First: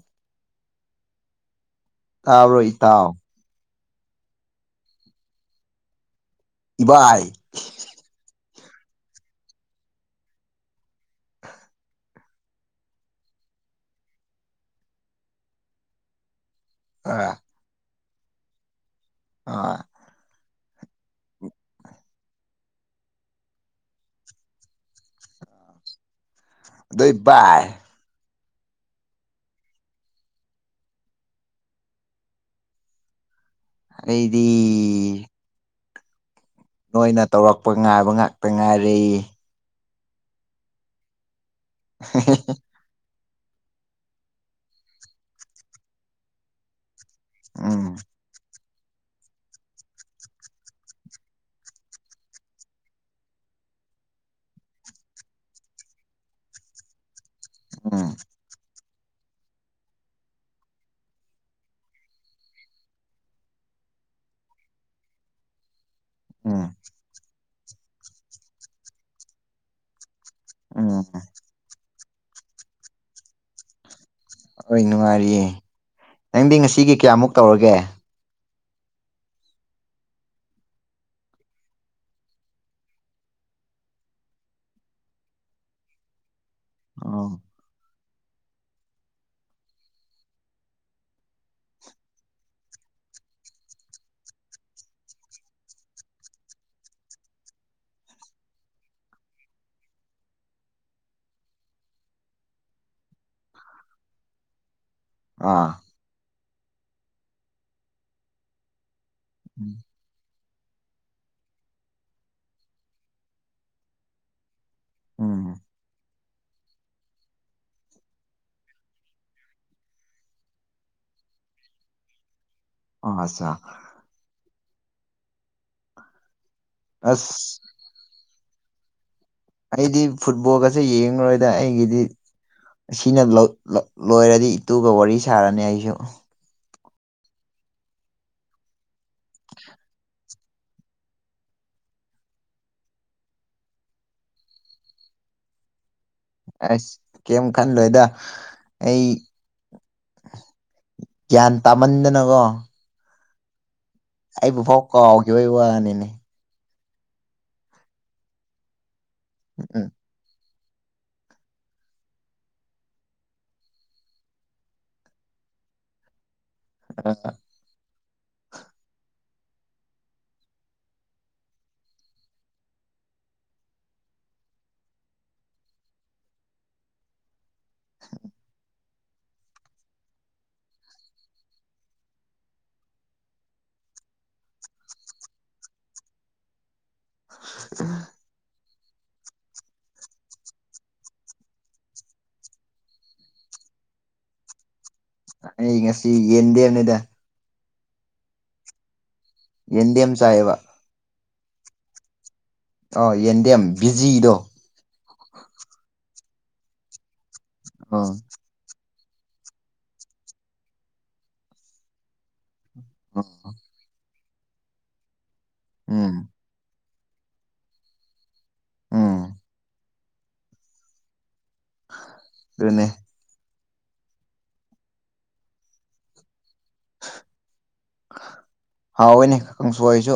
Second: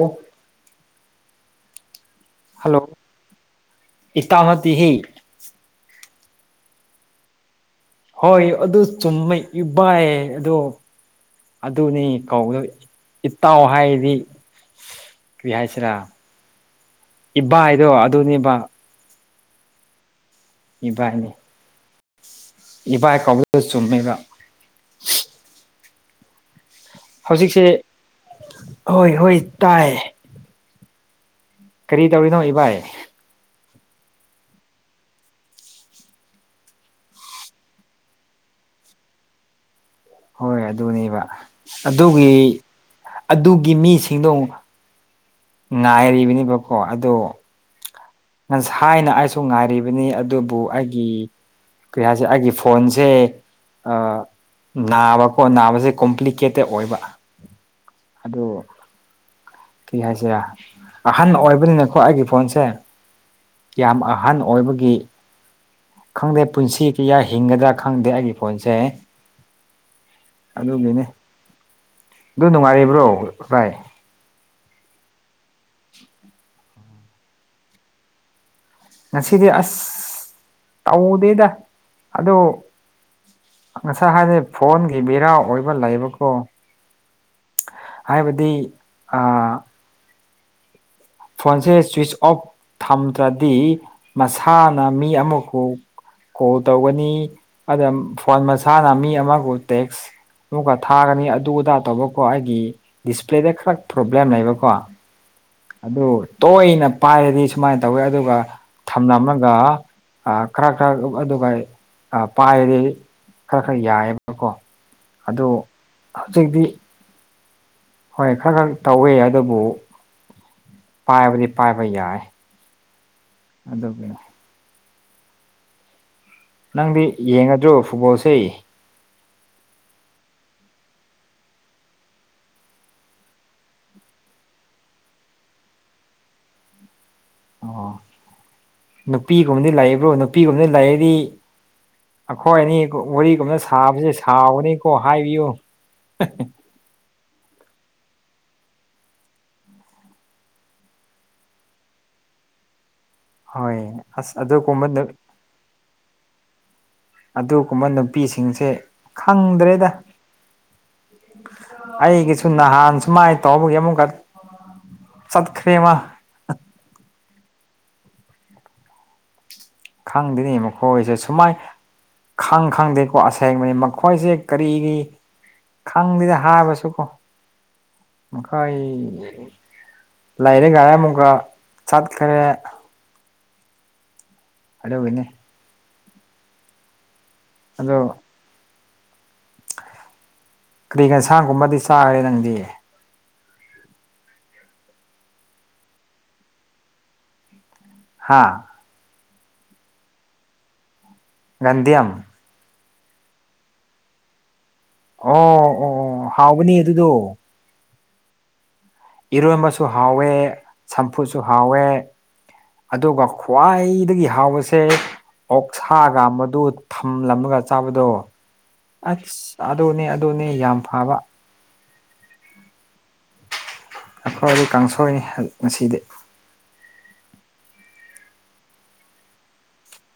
ꯑꯣ ꯇꯥꯔꯣ ꯏ ꯇꯥꯎ ꯏꯇꯥꯃꯗꯤ ꯍ ꯏꯚꯥꯏ ꯍꯣꯏ ꯑꯗꯨ ꯆꯨꯝꯃꯦ ꯏꯕꯥ ꯑꯗꯣ ꯑꯗꯨꯅꯤ ꯀꯧꯗ ꯏꯇꯥꯎ ꯍꯥꯏꯗꯤ ꯀ ꯍꯥꯏꯁꯤꯔꯥ ꯏꯕꯥ ꯍꯥꯏꯗꯣ ꯑꯗꯨꯅꯦꯕ ꯑ ꯏꯚꯥꯏꯅꯦ ꯏꯕ ꯀ ꯆꯨꯝꯃꯦꯗ ꯑꯗꯨꯣꯏ ꯏ ꯍꯣꯏ ꯍꯣꯏ ꯇꯥꯏ ꯀꯔꯤ ꯇꯧꯔꯤꯅꯣ ꯏꯚꯥꯏ ꯑꯩꯗꯤ ꯅꯣꯏꯅ ꯇꯧꯔꯛꯄ ꯉꯥꯏꯕ ꯉꯥꯛꯇ ꯉꯥꯏꯔ ꯍꯣꯏ ꯑꯗꯨꯅꯦꯕ ꯑꯗꯨꯒꯤ ꯑꯗꯨꯒꯤ ꯃꯤꯁꯤꯡꯗꯣ ꯉꯥꯏꯔꯤꯕꯅꯦꯕꯀꯣ ꯑꯗꯣ ꯎꯝ ꯉ ꯍꯥꯏꯅ ꯑꯩꯁꯨ ꯉꯥꯏꯔꯤꯕꯅꯤ ꯑꯗꯨꯕꯨ ꯑꯩꯒꯤ ꯀꯩ ꯍꯥꯏꯁꯦ ꯑꯩꯒꯤ ꯐꯣꯟꯁꯦ ꯅꯥꯕꯀꯣ ꯅꯥꯕꯁꯦ ꯀꯣꯝꯄ꯭ꯂꯤꯀꯦꯇꯦꯠ ꯑꯣꯏꯕ ꯎꯝ ꯑꯗꯣ ꯀꯔꯤ ꯍꯥꯏꯁꯤꯔ ꯑꯍꯟ ꯑꯣꯏꯕꯅꯤꯅꯀꯣ ꯑꯩꯒꯤ ꯐꯣꯟꯁꯦ ꯌꯥꯝ ꯑꯍꯟ ꯑꯣꯏꯕꯒꯤ ꯈꯪꯗꯦ ꯎꯝ ꯄꯨꯟꯁꯤ ꯀꯌꯥ ꯍꯤꯡꯒꯗ꯭ꯔꯥ ꯈꯪꯗꯦ ꯑꯩꯒꯤ ꯐꯣꯟꯁꯦ ꯑꯗꯨꯒꯤꯅꯤ ꯎꯝ ꯑꯗꯨ ꯅꯨꯡꯉꯥꯏꯔꯤꯕ꯭ꯔꯣ ꯔꯥꯏ ꯍꯣꯏ ꯅꯨꯡꯉꯥꯏꯔꯤꯌꯦ ꯅꯪꯗꯤ ꯉꯁꯤꯒꯤ ꯀꯌꯥꯃꯨꯛ ꯇꯧꯔꯒꯦ ꯉꯁꯤꯗꯤ ꯑꯁ ꯇꯧꯗꯦꯗ ꯑꯗꯣ ꯉꯁꯥꯏ ꯍꯥꯏꯗꯤ ꯐꯣꯟꯒꯤ ꯕꯦꯔꯥ ꯑꯣꯏꯕ ꯂꯩꯕꯀꯣ ꯑꯣ ꯍꯥꯏꯕꯗꯤ ꯑꯥ ꯐꯣꯟꯁꯦ ꯁ꯭ꯋꯤꯤꯁ ꯑꯣꯐ ꯊꯝꯗ꯭ꯔꯗꯤ ꯃꯁꯥꯅ ꯃꯤ ꯑꯃꯈꯎ ꯀꯣꯜ ꯇꯧꯒꯅꯤ ꯑꯗ ꯐꯣꯟ ꯃꯁꯥꯅ ꯃꯤ ꯑꯃꯕꯨ ꯇꯦꯛꯁ ꯑꯃꯨꯛꯀ ꯊꯥꯒꯅꯤ ꯑꯗꯨ ꯑꯗꯥ ꯇꯧꯕꯀꯣ ꯑꯩꯒꯤ ꯗꯤꯁꯄ꯭ꯂꯦꯗ ꯈꯔ ꯄ꯭ꯔꯣꯕ꯭ꯂꯦꯝ ꯂꯩꯕꯀꯣ ꯑꯥ ꯑꯗꯨ ꯇꯣꯏꯅ ꯄꯥꯏꯔꯗꯤ ꯁꯨꯃꯥꯏꯅ ꯇꯧꯋꯦ ꯑꯗꯨꯒ ꯊꯝꯂꯝꯃꯒ ꯈꯔ ꯈꯔ ꯑꯗꯨꯒ ꯄꯥꯏꯔꯗꯤ ꯈꯔ ꯈꯔ ꯌꯥꯏꯑꯕꯀꯣ ꯑꯗꯨ ꯎꯝ ꯍꯧꯖꯤꯛꯇꯤ ꯍꯣꯏ ꯈꯔ ꯈꯔ ꯇꯧꯋꯦ ꯑꯗꯨꯕꯨ ꯄꯥꯏꯕꯗꯤ ꯄꯥꯏꯕ ꯌꯥꯏ ꯑ ꯑꯆꯥ ꯑꯗꯨꯒꯤ ꯅꯪꯗꯤ ꯑꯁ ꯌꯦꯡꯉꯗ꯭ꯔꯣ ꯐꯨꯠꯕꯣꯜꯁꯦ ꯑꯩꯗꯤ ꯐꯨꯠꯕꯣꯜꯒꯁꯦ ꯌꯦꯡꯂꯨꯔꯣꯏꯗ ꯑꯩꯒꯤꯗꯤ ꯑꯁꯤꯅ ꯂꯣꯏꯔꯗꯤ ꯏꯇꯨꯒ ꯋꯥꯔꯤ ꯁꯥꯔꯅꯤ ꯑꯩꯁꯨ ꯑꯣ ꯅꯨꯄꯤꯒꯨꯝꯕꯗꯤ ꯂꯩꯕ꯭ꯔꯣ ꯅꯨꯄꯤꯒꯨꯝꯕꯗꯤ ꯂꯩꯗꯤ ꯑꯩꯈꯣꯏ ꯑꯅꯤ ꯋꯥꯔꯤꯒꯨꯝꯕꯅ ꯁꯥꯕꯁꯦ ꯁꯥꯎꯕꯅꯤꯀꯣ ꯍꯥꯏꯕꯤꯌꯨ ꯑꯁ ꯀꯩꯝ ꯈꯟꯂꯣꯏꯗ ꯑꯩ ꯒ꯭ꯌꯥꯟ ꯇꯥꯃꯟꯗꯅꯀꯣ ꯍꯣꯏ ꯑꯁ ꯑꯩꯕꯨ ꯐꯥꯎ ꯑꯗꯨꯒꯨꯝꯕ ꯀꯥꯎꯈꯤꯕꯒꯤ ꯋꯥꯅꯤꯅꯦ ꯑꯗꯨꯒꯨꯝꯕ ꯅꯨꯄꯤꯁꯤꯡꯁꯦ ꯈꯪꯗ꯭ꯔꯦꯗ ꯎꯝ ꯑꯩꯒꯤꯁꯨ ꯅꯍꯥꯟ ꯁꯨꯃꯥꯏꯅ ꯇꯧꯕꯒꯤ ꯑꯃꯨꯛꯀ ꯆꯠꯈ꯭ꯔꯦꯃꯥ [unintelligible] [unintelligible] ꯈꯪꯗꯦꯅꯦ ꯃꯈꯣꯏꯁꯦ ꯁꯨꯃꯥꯏ ꯈꯪ ꯈꯪꯗꯦꯀꯣ ꯑꯁꯦꯡꯕꯅꯤ ꯃꯈꯣꯏꯁꯦ ꯀꯔꯤ ꯈꯪꯗꯦꯗ ꯍꯥꯏꯕꯁꯨꯀꯣ ꯃꯈꯣꯏ ꯂꯩꯔꯦ ꯒꯥꯔꯦ ꯑꯃꯨꯛꯀ ꯆꯠꯈꯔꯦ ꯑꯗꯨꯒꯤꯅꯤ ꯑꯗꯣ ꯀꯔꯤ ꯀ ꯁꯥꯡꯒꯨꯝꯕꯗꯤ ꯆꯥꯔꯦ ꯅꯪꯗꯤ ꯑꯩ ꯉꯁꯤ ꯌꯦꯟꯗꯦꯝꯅꯤꯗ ꯍꯥꯥ ꯌꯦꯟꯗꯦꯝ ꯆꯥꯌꯦꯕ ꯒꯟꯗꯤꯌꯥꯝ ꯑꯥ ꯌꯦꯟꯗꯦꯝ ꯕꯤꯖꯤꯗꯣ ꯑꯣ ꯑꯣ ꯑꯣ ꯍꯥꯎꯕꯅꯤ ꯑꯗꯨꯗꯣ ꯑꯥ ꯏꯔꯣꯝꯕꯁꯨ ꯍꯥꯎꯋꯦ ꯆꯝꯐꯨꯠꯁꯨ ꯍꯥꯎꯋꯦ ꯑꯗꯨꯒ ꯈ꯭ꯋꯥꯏꯗꯒꯤ ꯍꯥꯎꯕꯁꯦ ꯑꯣꯛꯁꯥꯒ ꯎꯝ ꯃꯗꯨ ꯊꯝꯂꯝꯃꯒ ꯆꯥꯕꯗꯣ ꯎꯝ ꯑꯁ ꯑꯗꯨꯅꯦ ꯑꯗꯨꯅꯦ ꯌꯥꯝ ꯐꯕ ꯑꯗꯨꯅꯦ꯫ ꯑꯩꯈꯣꯏꯗꯤ ꯀꯥꯡꯁꯣꯏꯅꯤ ꯉꯁꯤꯗꯤ꯫ ꯍꯥꯎꯋꯦꯅꯦ ꯀꯥꯡꯁꯣꯏꯁꯨ꯫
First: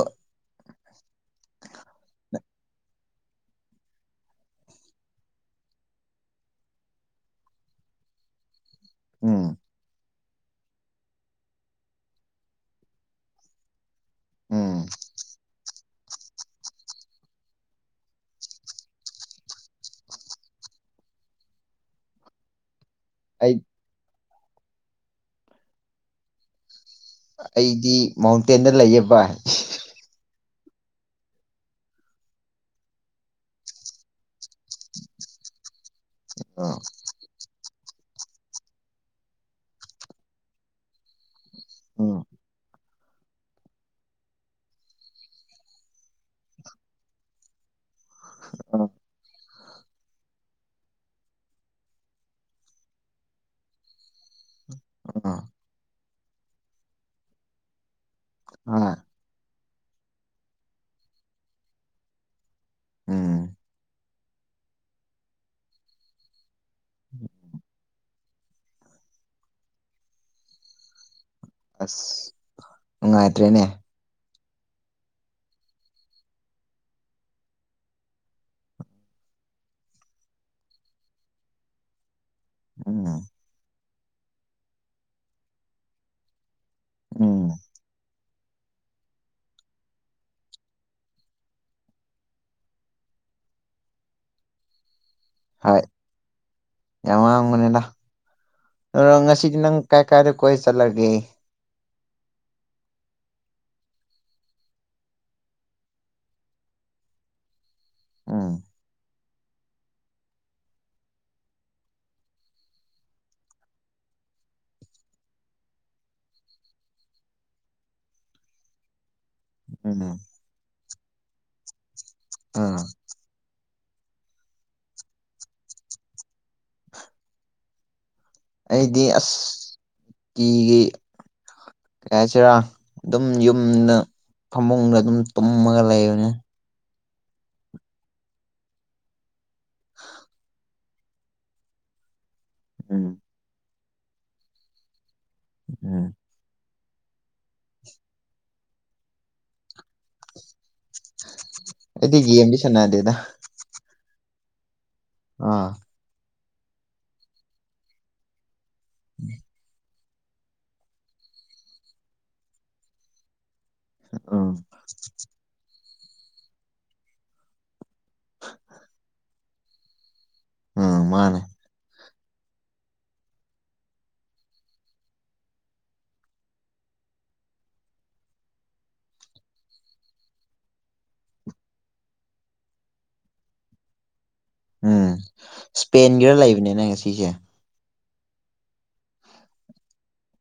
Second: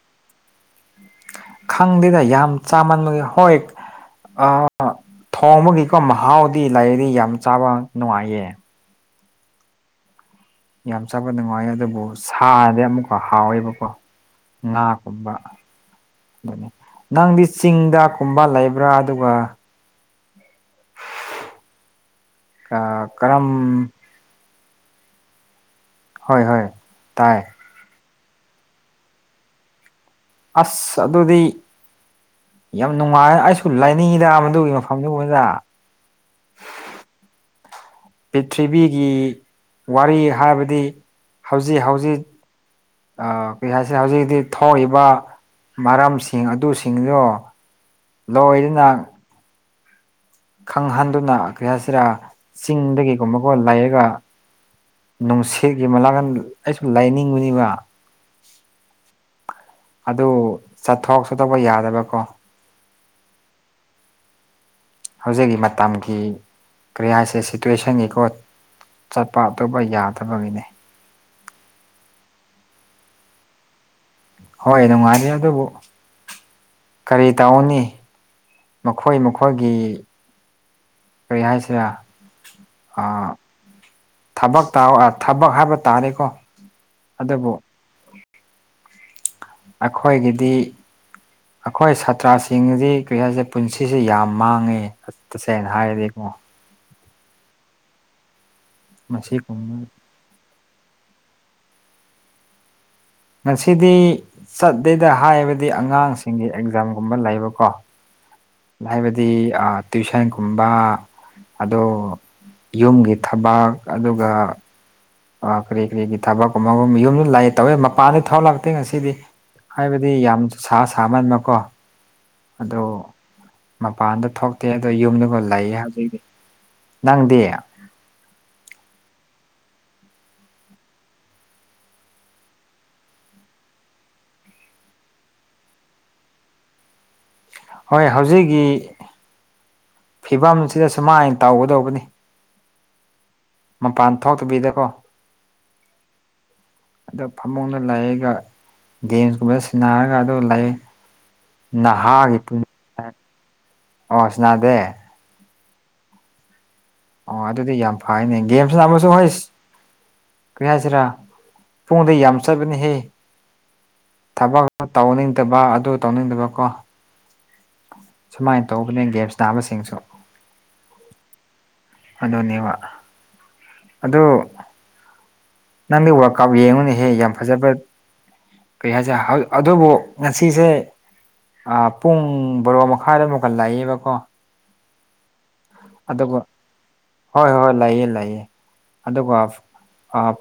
ꯈꯪꯗꯦꯗ ꯌꯥꯝ ꯆꯥꯃꯟꯕ ꯍꯣꯏ꯫ ꯑ ꯊꯣꯡꯕꯒꯤꯀꯣ ꯃꯍꯥꯎꯗꯤ ꯂꯩꯔꯤ ꯌꯥꯝ ꯆꯥꯕ ꯅꯨꯡꯉꯥꯏꯌꯦ꯫ ꯎꯝ꯫ ꯌꯥꯝ ꯆꯥꯕ ꯅꯨꯡꯉꯥꯏ ꯑꯗꯨꯕꯨ ꯁꯥꯅꯗꯤ ꯑꯃꯨꯛꯀ ꯍꯥꯎꯋꯦꯕꯀꯣ꯫ ꯅꯥ ꯎꯝ ꯀꯨꯝꯕ꯫ ꯅꯪꯗꯤ ꯆꯤꯡꯗ ꯀꯨꯝꯕ ꯂꯩꯕ꯭ꯔꯥ ꯑꯗꯨꯒ꯫ ꯑ ꯀꯔꯝ꯫ ꯑꯩ ꯍꯣꯏ ꯍꯣꯏ꯫ ꯇꯥꯏ ꯑꯩꯗꯤ ꯃꯥꯎꯟꯇꯦꯟꯗ ꯂꯩꯌꯦꯕ꯫ ꯑꯁ ꯑꯗꯨꯗꯤ꯫ ꯌꯥꯝ ꯅꯨꯡꯉꯥꯏ ꯑꯩꯁꯨ ꯂꯥꯏꯅꯤꯡꯉꯤꯗ ꯃꯗꯨꯒꯤ ꯃꯐꯝꯗꯨꯕꯗ꯫ [unintelligible] ꯄ꯭ꯔꯤꯊꯤꯕꯤꯒꯤ ꯋꯥꯔꯤ ꯍꯥꯏꯕꯗꯤ ꯍꯧꯖꯤꯛ ꯍꯧꯖꯤꯛ꯫ ꯎꯝ ꯑ ꯀꯩ ꯍꯥꯏꯁꯦ ꯍꯧꯖꯤꯛ ꯇꯤ ꯊꯣꯛꯏꯕ꯫ ꯃꯔꯝꯁꯤꯡ ꯑꯗꯨꯁꯤꯡꯗꯣ ꯂꯣꯏꯗꯨꯅ꯫ ꯈꯪꯍꯟꯗꯨꯅ ꯀꯩ ꯍꯥꯏꯁꯤꯔꯥ ꯆꯤꯡꯗꯒꯤꯒꯨꯝꯕꯒꯨꯝ ꯂꯩꯔꯒ꯫ ꯎꯝ ꯅꯨꯡꯁꯤꯠꯒꯤ ꯃꯅꯥꯥꯡꯀ ꯑꯩꯁꯨ ꯂꯥꯏꯅꯤꯡꯕꯅꯤꯕ ꯑ ꯑꯗꯨ ꯆꯠꯊꯣꯛꯑꯁꯨ ꯇꯧꯕ ꯌꯥꯗꯕꯀꯣ ꯎꯝ ꯍꯧꯖꯤꯛꯀꯤ ꯃꯇꯝꯒꯤ ꯀ꯭ꯔꯤꯌꯥꯁꯦ ꯁꯤꯇꯨꯋꯦꯁꯟꯒꯤꯀꯣ ꯆꯠꯄ ꯑꯇꯣꯞꯄ ꯌꯥꯗꯕꯒꯤꯅꯦ ꯑꯁ ꯅꯨꯡꯉꯥꯏꯇ꯭ꯔꯦꯅꯦ ꯍꯣꯏꯗ ꯃꯥꯔꯤꯗ ꯀꯔꯤ ꯇꯧꯧꯅꯤ ꯃꯈꯣꯏ ꯃꯈꯣꯏꯒꯤ ꯀꯔꯤ ꯍꯥꯏꯁꯤꯔ ꯑ ꯎꯝ ꯊꯕꯛ ꯊꯕꯛ ꯍꯥꯏꯕ ꯇꯥꯔꯦꯀꯣ ꯑꯗ ꯎꯝ ꯄꯣ ꯑꯩꯈꯣꯏꯒꯤꯗꯤ ꯑꯩꯈꯣꯏ ꯁꯥꯇ꯭ꯔꯁꯤꯡꯗꯤ ꯀꯔꯤ ꯍꯥꯏꯁꯦ ꯄꯨꯟꯁꯤꯁꯦ ꯌꯥꯝ ꯃꯥꯡꯉꯤ ꯇꯁꯦꯡ ꯍꯥꯏꯅ ꯍꯣꯏ ꯍꯥꯏꯔꯗꯤꯀꯣ ꯌꯥꯝ ꯋꯥꯡꯕꯅꯤꯅ ꯑꯗꯨ ꯉꯁꯤꯗꯤ ꯅꯪ ꯃꯁꯤꯒꯨꯝꯕ ꯀꯥꯏ ꯀꯥꯏꯗ ꯀꯣꯏ ꯆꯠꯂꯒꯦ ꯉꯁꯤꯗꯤ ꯆꯠꯇꯠꯇꯦꯗ ꯍꯥꯏꯕꯗꯤ ꯑꯉꯥꯡꯁꯤꯡꯒꯤ ꯑꯦꯛꯖꯥꯝꯒꯨꯝꯕ ꯂꯩꯕꯀꯣ ꯎꯝ ꯍꯥꯏꯕꯗꯤ ꯇ꯭ꯨꯋꯁꯟꯒꯨꯝꯕ ꯑꯗꯣ ꯌꯨꯝꯒꯤ ꯊꯕꯛ ꯑꯗꯨꯒ ꯑꯣ ꯀꯔꯤ ꯀꯔꯤꯒꯤ ꯊꯕꯛꯀꯨꯝꯕꯒꯨꯝ ꯌꯨꯝꯗ ꯂꯥꯛꯑꯦ ꯇꯧꯋꯦ ꯃꯄꯥꯟꯗ ꯊꯧ ꯂꯥꯛꯇꯦ ꯉꯁꯤꯗꯤ ꯍꯥꯏꯕꯗꯤ ꯎꯝ ꯌꯥꯝ ꯁꯥ ꯁꯥꯃꯟꯕꯀꯣ ꯑꯗꯣ ꯑꯥ ꯃꯄꯥꯟꯗ ꯊꯣꯛꯇꯦ ꯑꯗꯣ ꯌꯨꯝꯗꯨꯒ ꯂꯩꯌꯦ ꯍꯧꯖꯤꯛꯇꯤ ꯅꯪꯗꯤ ꯑꯩꯗꯤ ꯑꯁ ꯀꯤꯒꯤ ꯀ ꯍꯥꯏꯁꯤꯔꯥ ꯑꯗꯨꯝ ꯌꯨꯝꯅ ꯐꯃꯨꯡꯗ ꯑꯗꯨꯝ ꯇꯨꯝꯃꯒ ꯂꯩꯕꯅꯤ ꯍꯣꯏ ꯍꯧꯖꯤꯛꯀꯤ ꯐꯤꯕꯝꯁꯤꯗ ꯁꯨꯃꯥꯏꯅ ꯇꯧꯒꯗꯧꯕꯅꯤ ꯎꯝ ꯃꯄꯥꯟ ꯊꯣꯛꯇꯕꯤꯗꯀꯣ ꯎꯝ ꯑꯣ ꯐꯃꯨꯡꯗ ꯂꯩꯒ ꯗꯦꯟꯁꯀꯨꯝꯕ ꯁꯤꯟꯅꯔꯒ ꯑꯗꯨ ꯂꯩ ꯑꯩꯗꯤꯒꯤꯦꯝꯃꯤꯁꯅꯗꯦꯗ ꯑꯣꯁꯅꯥꯗꯦ ꯑꯥ ꯑꯣ ꯑꯗꯨꯗꯤ ꯌꯥꯝ ꯐꯩꯅꯦ ꯒꯦꯝꯁ ꯂ ꯑꯃꯁꯁꯨ ꯍꯁ ꯀꯩ ꯍꯥꯏꯁꯤꯔꯥ ꯄꯨꯡꯗ ꯌꯥꯝ ꯆꯠꯕꯅꯤꯍꯦ ꯎꯝ ꯊꯕꯛ ꯇꯧꯅꯤꯡꯗꯕ ꯑꯗꯨ ꯇꯧꯅꯤꯡꯗꯕꯀꯣ ꯁꯨꯃꯥꯏꯅ ꯇꯧꯕꯅꯦ ꯒꯦꯝꯁ ꯅꯥꯕꯁꯤꯡꯁꯨ ꯑꯝ ꯃꯥꯅꯦ ꯑꯗꯨꯅꯦꯕ ꯑꯗꯨ ꯅꯪꯒꯤ ꯋꯥꯔꯛꯀꯞ ꯌꯦꯡꯉꯨꯅꯦꯍꯦ ꯌꯥꯝ ꯐꯖꯕ ꯀꯔꯤ ꯍꯥꯏꯁꯦ ꯑꯗꯨꯕꯨ ꯉꯁꯤꯁꯦ ꯑ ꯄꯨꯡ ꯕꯔꯣ ꯃꯈꯥꯏꯗ ꯑꯃꯨꯛꯀꯟ ꯂꯥꯛꯏꯌꯦꯦꯕꯀꯣ ꯎꯝ ꯏꯁꯄꯦꯟꯒꯤꯔ ꯂꯩꯕꯅꯤꯅꯦ ꯉꯁꯤꯁꯦ ꯍꯣꯏ ꯍꯣꯏ ꯂꯩꯌꯦ ꯑꯗꯨꯒ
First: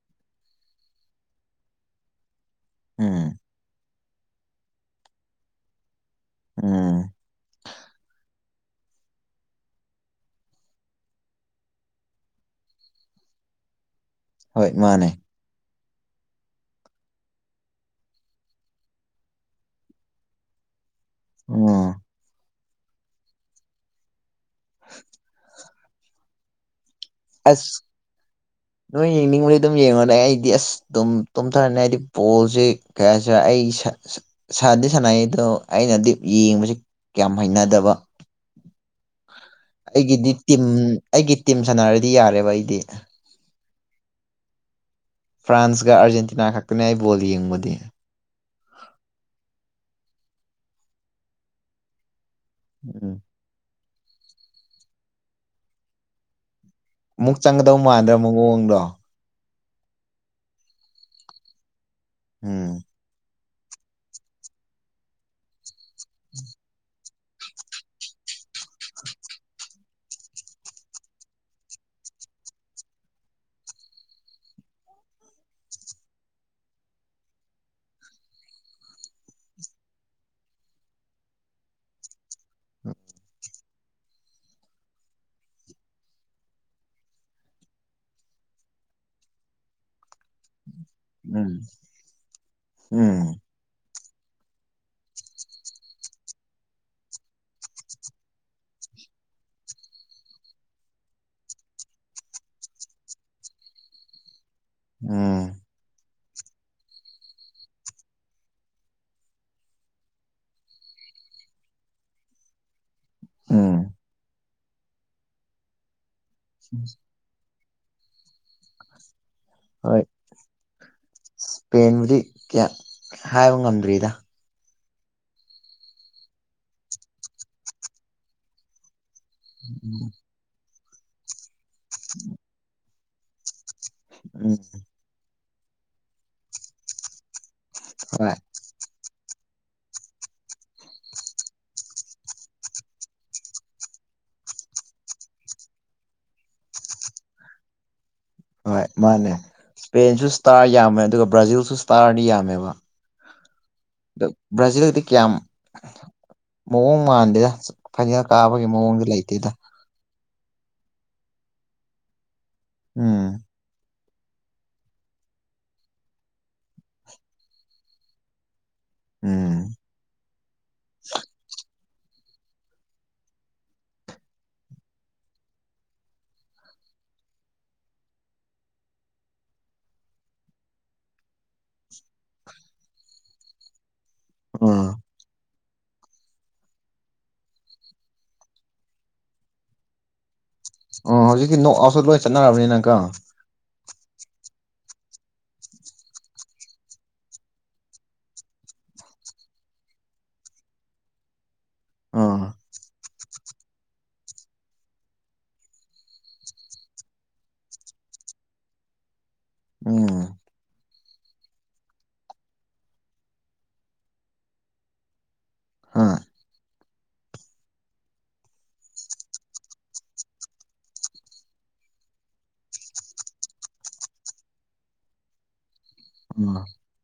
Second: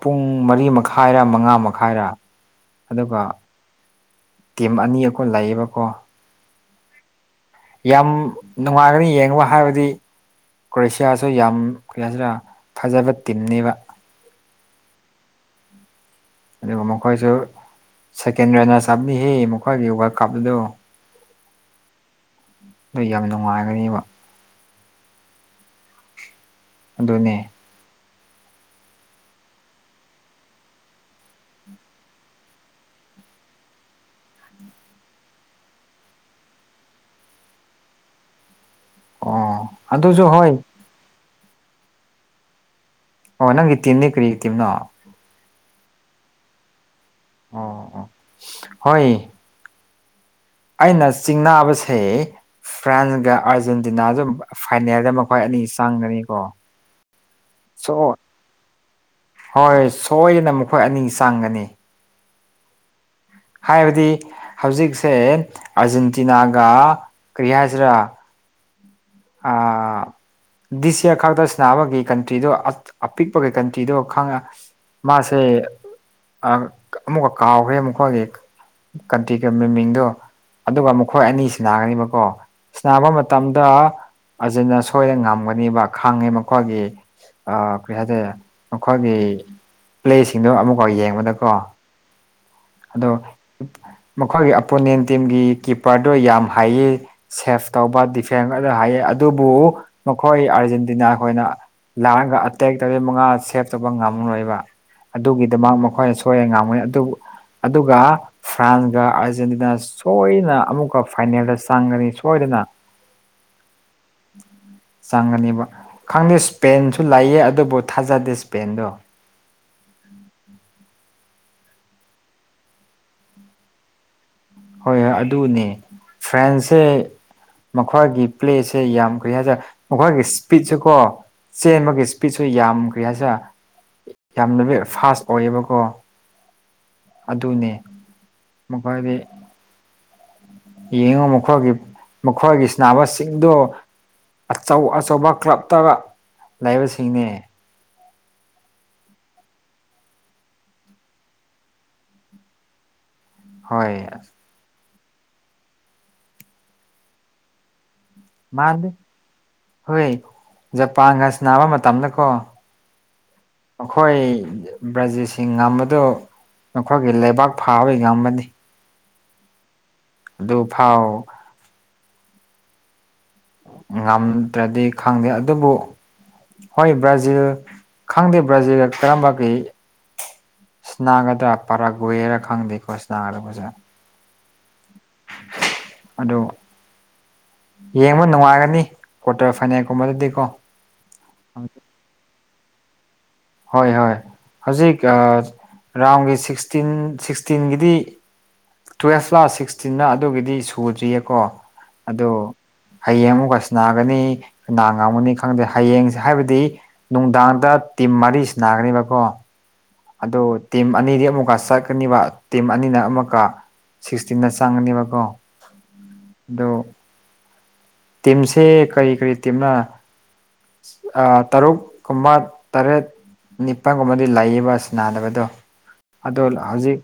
ꯄꯨꯡ ꯃꯔꯤ ꯃꯈꯥꯏꯔ ꯃꯉꯥ ꯃꯈꯥꯏꯔꯥ ꯑꯗꯨꯒ ꯎꯝ ꯇꯤꯝ ꯑꯅꯤ ꯑꯩꯀꯣꯏ ꯂꯩꯌꯦꯕꯀꯣ ꯎꯝ ꯌꯥꯝ ꯅꯨꯡꯉꯥꯏꯒꯅꯤ ꯌꯦꯡꯉꯕ ꯍꯥꯏꯕꯗꯤ ꯀ꯭ꯔꯣꯌꯦꯁꯤꯌꯥꯁꯨ ꯌꯥꯝ ꯀꯁꯤꯅ ꯐꯖꯕ ꯇꯤꯝꯅꯦꯕ ꯍꯣꯏ ꯃꯥꯅꯦ ꯑꯗꯨꯒ ꯃꯈꯣꯏꯁꯨ ꯁꯦꯀꯦꯟ ꯔꯦꯅꯔ ꯆꯞꯂꯤ ꯃꯈꯣꯏꯒꯤ ꯋꯥꯔꯜ ꯀꯞ ꯑꯗꯨꯗ ꯑ [unintelligible] [inaudible] ꯅꯣꯏ ꯌꯥꯝ ꯅꯨꯡꯉꯥꯏꯒꯅꯦꯕ [unintelligible] [inaudible] ꯑꯗꯨꯅꯦ ꯑꯁ ꯅꯣꯏ ꯌꯦꯡꯅꯤꯡꯕꯗꯤ ꯑꯗꯨꯝ ꯌꯦꯡꯉꯣꯅꯦ ꯑꯩꯗꯤ ꯑꯁ ꯑꯗꯨꯝ ꯇꯨꯝꯊꯔꯅꯤ ꯍꯥꯏꯗꯤ ꯄꯣꯜꯁꯦ ꯀꯌꯥꯁꯨ ꯑꯩ ꯁꯥꯗꯤ ꯁꯥꯟꯅꯩ ꯑꯗꯣ ꯑꯩꯅꯗꯤ ꯌꯦꯡꯕꯁꯦ ꯀꯌꯥꯝ ꯍꯩꯅꯗꯕ ꯑꯣ ꯑꯗꯨꯁꯨ ꯑꯩꯒꯤꯗꯤ ꯍꯣꯏ ꯇꯤꯝ ꯑꯩꯒꯤ ꯇꯤꯝ ꯁꯥꯟꯅꯔꯗꯤ ꯌꯥꯔꯦꯕ ꯑꯩꯗꯤ ꯍ ꯅꯪꯒꯤ ꯇꯤꯟꯅꯤ ꯀꯔꯤꯇꯤꯝꯅ ꯐ꯭ꯔꯥꯟꯁꯒ ꯑꯔꯖꯦꯟꯇꯤꯅꯥ ꯈ ꯀꯅꯏ ꯑꯣ ꯑꯣ ꯍꯣꯏ ꯑꯩꯅ ꯆꯤꯡꯅꯥꯕꯁꯦ ꯎꯝ ꯐ꯭ꯔꯥꯟꯁꯒ ꯑꯥꯔꯖꯦꯟ ꯅꯥꯁꯨ ꯐꯥꯏꯅꯦꯜꯗ ꯃꯈꯣꯏ ꯑꯅꯤ ꯆꯪꯒꯅꯤꯀꯣ ꯑꯃꯨꯛ ꯆꯪꯒꯗꯧ ꯃꯥꯟꯗ꯭ꯔꯥ ꯃꯑꯣꯡꯗꯣ ꯍꯣꯏꯣꯏ ꯁꯣꯏꯗꯅ ꯃꯈꯣꯏ ꯑꯅꯤ ꯆꯥꯡꯒꯅꯤ ꯎꯝ ꯍꯥꯏꯕꯗꯤ ꯍꯧꯖꯤꯛꯁꯦ ꯑꯔꯖꯦꯟꯇꯤꯅꯥꯒ ꯀ꯭ꯔꯤꯌꯥꯁꯤ꯭ꯔ ꯑꯥ ꯗꯤꯁ ꯏꯌꯥꯔ ꯈꯛꯇ ꯁꯅꯕꯒꯤ ꯀꯟꯇ꯭ꯔꯤꯗꯣ ꯑꯄꯤꯛꯄꯒꯤ ꯀꯟꯇ꯭ꯔꯤꯗꯣ ꯈꯪꯉ ꯃꯥꯁꯦ ꯑꯃꯨꯛꯀ ꯀꯥꯎꯈ꯭ꯔꯦ ꯑꯃꯨꯛꯀꯗꯤ ꯀꯟꯇꯔꯤꯒ ꯃ ꯃꯤꯡꯗꯣ ꯑꯗꯨꯒ ꯃꯈꯣꯏ ꯑꯅꯤꯁꯤ ꯅꯥꯒꯅꯤꯕꯀꯣ ꯅꯥꯕ ꯃꯇꯝꯗ ꯑꯖꯤꯅ ꯁꯣꯏꯗꯅ ꯉꯝꯒꯅꯦꯕ ꯈꯥꯡꯉꯦ ꯃꯈꯣꯏꯒꯤ ꯑ ꯀꯔꯤ ꯍꯥꯏꯇꯥꯔꯦ ꯃꯈꯣꯏꯒꯤ ꯄ꯭ꯂꯦꯁꯤꯡꯗꯣ ꯑꯃꯨꯛ ꯍꯣꯏ ꯌꯦꯡꯕꯗꯀꯣ ꯎꯝ ꯑꯗꯣ ꯎꯝ ꯃꯈꯣꯏꯒꯤ ꯑꯄꯣꯅꯦꯟ ꯇꯤꯝꯒꯤ ꯀꯤꯞꯄꯔꯗꯣ ꯌꯥꯝ ꯍꯥꯏꯌꯦ ꯁꯦꯞ ꯇꯧꯕ ꯗꯤꯐꯦꯟꯒꯗ ꯍꯥꯏꯌꯦ ꯑꯗꯨꯕꯨ ꯃꯈꯣꯏ ꯑꯥꯔꯖꯦꯟꯇꯤꯅꯥ ꯈꯣꯏꯅ ꯂꯥꯛꯑꯒ ꯑꯇꯦꯛ ꯇꯧꯔꯤꯕ ꯃꯉꯥ ꯁꯦꯞ ꯇꯧꯕ ꯉꯝꯃꯔꯣꯏꯕ ꯎꯝ ꯑꯗꯨꯒꯤꯗꯃꯛ ꯃꯈꯣꯏ ꯍꯣꯏꯑꯦ ꯉꯥꯡꯃꯨꯅꯤ ꯑꯗꯨꯕꯨ ꯑꯗꯨꯒ ꯐ꯭ꯔꯥꯟꯁꯒ ꯑꯥꯔꯖꯦꯟꯇꯤꯅꯥ ꯁꯣꯏꯗꯅ ꯑꯃꯨꯛꯀ ꯐꯥꯏꯅꯦꯜꯗ ꯆꯪꯒꯅꯤ ꯁꯣꯏꯗꯅ [unintelligible] [inaudible] ꯎꯝ ꯆꯪꯒꯅꯦꯕ ꯈꯪꯗꯦ ꯏꯁꯄꯦꯟꯁꯨ ꯂꯩꯌꯦ ꯑꯗꯨꯕꯨ ꯀ ꯊꯥꯖꯗꯦꯁꯄꯦꯟꯗ ꯍꯣꯏ ꯏꯁꯄꯦꯟꯕꯨꯗꯤ ꯀꯌꯥ ꯍꯥꯏꯕ ꯉꯝꯗ꯭ꯔꯤꯗ ꯍꯣꯏ ꯍꯣꯏ ꯑꯗꯨꯅꯦ ꯐ꯭ꯔꯦꯟꯁꯁꯦ ꯃꯈꯣꯏꯒꯤ ꯄ꯭ꯂꯦꯁꯦ ꯌꯥꯝ ꯀ ꯍꯥꯏꯁꯤꯔꯦ ꯎꯝ ꯃꯈꯣꯏꯒꯤ ꯏꯁꯄꯤꯠꯁꯨ ꯀꯣ ꯆꯦꯟꯕꯒꯤ ꯏꯁꯄꯤꯠꯁꯨ ꯌꯥꯝꯈ꯭ꯦ ꯍꯥꯏꯁꯤꯔ ꯌꯥꯝꯅ ꯐꯥꯁ ꯑꯣꯏꯌꯦꯕꯀꯣ ꯑꯗꯨꯅꯤ ꯍꯣꯏ ꯃꯈꯣꯏꯗꯤ ꯌꯦꯡꯉꯨ ꯃꯈꯣꯏꯒꯤ ꯃꯈꯣꯏꯒꯤ ꯁꯅꯕꯁꯤꯡꯗꯣ ꯑꯆꯧ ꯑꯆꯧꯕ ꯀ꯭ꯂꯞꯇꯒ ꯂꯩꯕꯁꯤꯡꯅꯦ ꯍꯣꯏ ꯃꯥꯅꯦ ꯏꯁꯄꯦꯟꯁꯨ ꯏꯁꯇꯥꯔ ꯌꯥꯝꯃꯦ ꯑꯗꯨꯒ ꯕ꯭ꯔꯥꯖꯤꯜꯁꯨ ꯏꯁꯇꯥꯔꯅꯤ ꯌꯥꯝꯃꯦꯕ ꯍꯣꯏ ꯕ꯭ꯔꯥꯖꯤꯜꯒꯤꯗꯤ ꯀꯌꯥꯝ ꯃꯑꯣꯡ ꯃꯥꯟꯗꯦꯗ ꯐꯅꯅ ꯀꯥꯕꯒꯤ ꯃꯑꯣꯡꯗꯤ ꯂꯩꯇꯦꯗ ꯖꯄꯥꯟꯒꯁ ꯅꯥꯕ ꯃꯇꯝꯗꯀꯣ ꯎꯝ ꯑꯩꯈꯣꯏ ꯕ꯭ꯔꯥꯖꯤꯠꯁꯤꯡ ꯉꯝꯕꯗꯣ ꯅꯈꯣꯏꯒꯤ ꯂꯩꯕꯥꯛ ꯐꯥꯕꯒꯕ ꯎꯝ ꯑꯗꯨ ꯐꯥꯎ ꯉꯝꯗ꯭ꯔꯗꯤ ꯈꯪꯗꯦ ꯑꯗꯨꯕꯨ ꯍꯣꯏ ꯕ꯭ꯔꯥꯖꯤꯜ ꯈꯪꯗꯦ ꯕ꯭ꯔꯥꯖꯤꯜꯒ ꯀꯔꯝꯕ ꯀꯩ ꯁ ꯅꯥꯒꯗ꯭ꯔꯥ ꯄꯔꯥ ꯣꯏꯦꯔꯥ ꯈꯪꯗꯦꯀꯣ ꯁꯅꯥꯒꯗꯖꯅ ꯑꯣ ꯑꯗꯣ ꯌꯦꯡꯕ ꯅꯨꯡꯉꯥꯏꯒꯅꯤ ꯀ꯭ꯋꯥꯇꯔ ꯐꯥꯏꯅꯦꯜꯒꯨꯝꯕꯗꯗꯤꯀꯣ ꯑꯣ ꯍꯧꯖꯤꯛꯇꯤ ꯅꯣꯛꯑꯁꯨ ꯂꯣꯏ ꯆꯠꯅꯔꯕꯅꯤꯅꯀ ꯍꯣꯏ ꯍꯣꯏ ꯍꯧꯖꯤꯛ ꯔꯥꯎꯟꯒꯤ ꯁꯤꯛꯁꯇꯤꯟ ꯁꯤꯛꯁꯇꯤꯟꯒꯤꯗꯤ ꯇꯨꯋꯦꯜꯐ ꯂꯥ ꯁꯤꯛꯁꯇꯤꯟꯅ ꯑꯗꯨꯒꯤꯗꯤ ꯁꯨꯗ꯭ꯔꯤꯌꯦꯀꯣ ꯑꯗꯣ ꯍꯌꯦꯡ ꯑꯃꯨꯒꯁ ꯅꯥꯒꯅꯤꯗꯥꯡ ꯉꯝꯒꯅꯤ ꯈꯪꯗꯦ ꯍꯌꯦꯡꯁꯦ ꯍꯥꯏꯕꯗꯤ ꯅꯨꯡꯗꯥꯡꯗ ꯇꯤꯝ ꯃꯔꯤꯁꯤ ꯅꯥꯒꯅꯦꯕꯀꯣ ꯎꯝ ꯑꯗꯨꯣ ꯇꯤꯝ ꯑꯅꯤꯗꯤ ꯑꯃꯨꯛꯀ ꯆꯠꯀꯅꯤꯕ ꯇꯤꯝ ꯑꯅꯤꯅ ꯑꯃꯨꯛꯀ ꯁꯤꯛꯁꯇꯤꯟꯅ ꯆꯪꯒꯅꯤꯕꯀꯣ ꯍ ꯗꯣ ꯇꯤꯝꯁꯦ ꯀꯔꯤ ꯀꯔꯤ ꯇꯤꯝꯅ ꯑ ꯇꯔꯨꯛ ꯀꯃ ꯇꯔꯦꯠ ꯅꯤꯄꯜꯒꯨꯝꯕꯗꯤ ꯂꯩꯌꯦꯕ ꯑꯁ ꯅꯥꯕꯗꯣ ꯑꯗꯣ ꯎꯝ ꯍꯧꯖꯤꯛ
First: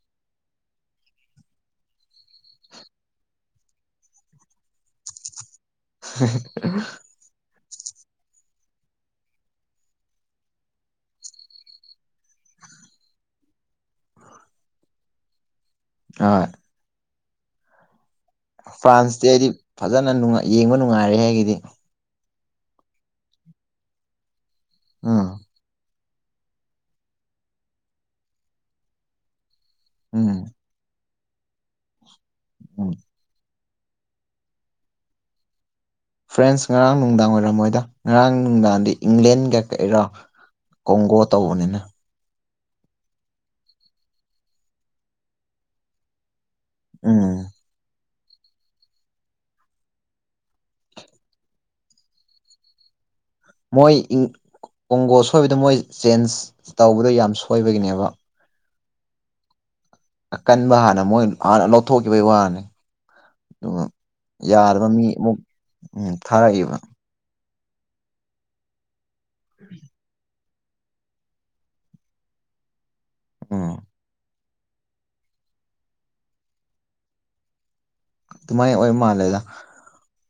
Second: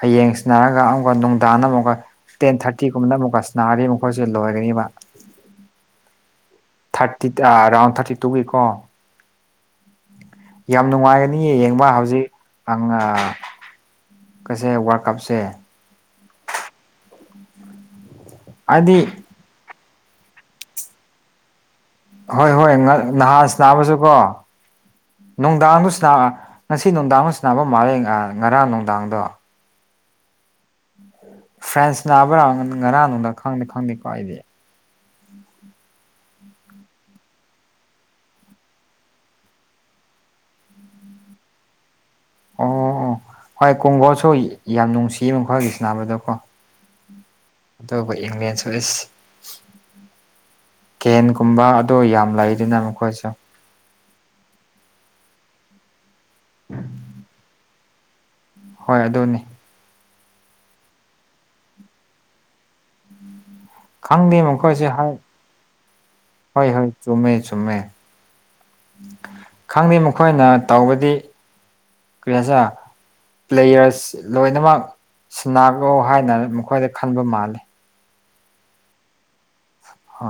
ꯍꯌꯦꯡ ꯁꯤꯟꯅꯔꯒ ꯑꯃꯨꯛꯀ ꯅꯨꯡꯗꯥꯡꯅ ꯑꯃꯨꯛꯀ ꯇꯦꯟ ꯊꯥꯔꯇꯤꯒꯨꯝꯕꯅ ꯑꯃꯨꯛꯀꯁ ꯅꯥꯔꯤꯕ ꯃꯈꯣꯏꯁ ꯂꯣꯏꯒꯅꯤꯕ ꯊꯥꯔꯇꯤ ꯔꯥꯎꯟ ꯊꯥꯔꯇꯤ ꯇꯨꯒ ꯀꯣ ꯌꯥꯝ ꯅꯨꯡꯉꯥꯏꯒꯅꯤꯌꯦ ꯌꯦꯡꯕ ꯍꯧꯖꯤꯛ ꯀꯩꯁꯦ ꯋꯥꯔ ꯀꯞꯁꯦ ꯑ ꯍꯥꯏꯗꯤ ꯐ꯭ꯔꯥꯟꯁꯇꯤ ꯑꯩꯗꯤ ꯐꯖꯅ ꯌꯦꯡꯕ ꯅꯨꯡꯉꯥꯏꯔꯦ ꯍꯥꯏꯒꯤꯗꯤ ꯍꯣꯏ ꯍꯣꯏ ꯅꯍꯥꯟ ꯅꯥꯕꯁꯨ ꯀꯣ ꯎꯝ ꯅꯨꯡꯗꯥꯡꯗꯨ ꯉꯁꯤ ꯅꯨꯡꯗꯥꯡ ꯍ ꯅꯥꯐꯝ ꯃꯥꯂꯦ ꯉꯔꯥꯡ ꯅꯨꯡꯗꯥꯡꯗꯣ ꯎꯝ ꯐ꯭ꯔꯦꯟꯁ ꯅꯥꯕ꯭ꯔꯥ ꯎꯝ ꯉꯔꯥꯡꯅꯨꯡꯗ ꯈꯪꯗꯦ ꯈꯪꯗꯦꯀꯣ ꯑꯩꯗꯤ ꯐ꯭ꯔꯦꯟꯁ ꯉꯔꯥꯡ ꯅꯨꯡꯗꯥꯡ ꯑꯣꯏꯔꯝꯃꯣꯏꯗ ꯉꯔꯥꯡ ꯅꯨꯡꯗꯥꯡꯗꯤ ꯏꯪꯂꯦꯟꯒ ꯀꯛꯔꯣ ꯀꯣꯡꯒꯣ ꯇꯧꯕꯅꯤꯅ ꯑꯣ ꯍꯣꯏ ꯀꯣꯡꯕꯣꯜꯁꯨ ꯌꯥꯝ ꯅꯨꯡꯁꯤꯌꯦ ꯃꯈꯣꯏꯒꯤꯁꯤ ꯅꯥꯅꯕꯗꯀꯣ ꯎꯝ ꯑꯩꯈꯣꯏ ꯏꯪꯂ꯭ꯂꯦꯟ ꯁꯋꯤꯁ ꯀꯦꯟꯒꯨꯝꯕ ꯑꯗꯨ ꯌꯥꯝ ꯂꯩꯗꯅ ꯃꯈꯣꯏꯁꯨ ꯃꯣꯏ ꯀꯣꯡꯒꯣ ꯁꯣꯏꯕꯗ ꯃꯣꯏ ꯆꯦꯟꯖ ꯇꯧꯕꯗꯣ ꯌꯥꯝ ꯁꯣꯏꯕꯒꯤꯅꯦꯕ ꯍꯣꯏ ꯑꯗꯨꯅꯦ ꯑꯀꯟꯕ ꯍꯥꯟꯅ ꯃꯣꯏ ꯍꯅ ꯂꯧꯊꯣꯛꯈꯤꯕꯒꯤ ꯋꯥꯅꯤ ꯑꯗꯨꯒ ꯈꯪꯗꯦ ꯃꯈꯣꯏꯁꯦ ꯌꯥꯗꯕ ꯃꯤ ꯍꯥꯏ ꯑꯃꯨꯛ ꯎꯝ ꯍꯣꯏ ꯊꯥꯔꯛꯏꯕ ꯍꯣꯏ ꯆꯨꯝꯃꯦ ꯆꯨꯝꯃꯦ ꯈꯪꯗꯦ ꯃꯈꯣꯏꯅ ꯇꯧꯕꯗꯤ ꯀꯔꯤ ꯁꯥ ꯎꯝ ꯄ꯭ꯂꯦꯌꯔ ꯂꯣꯏꯅꯃꯛ ꯁꯤꯟꯅꯈꯣ ꯍꯥꯏꯅ ꯃꯈꯣꯏꯗ ꯈꯟꯕ ꯃꯥꯜꯂꯤ ꯑꯗꯨꯃꯥꯏꯅ ꯑꯣꯏ ꯃꯥꯜꯂꯦꯗ ꯍꯣꯏ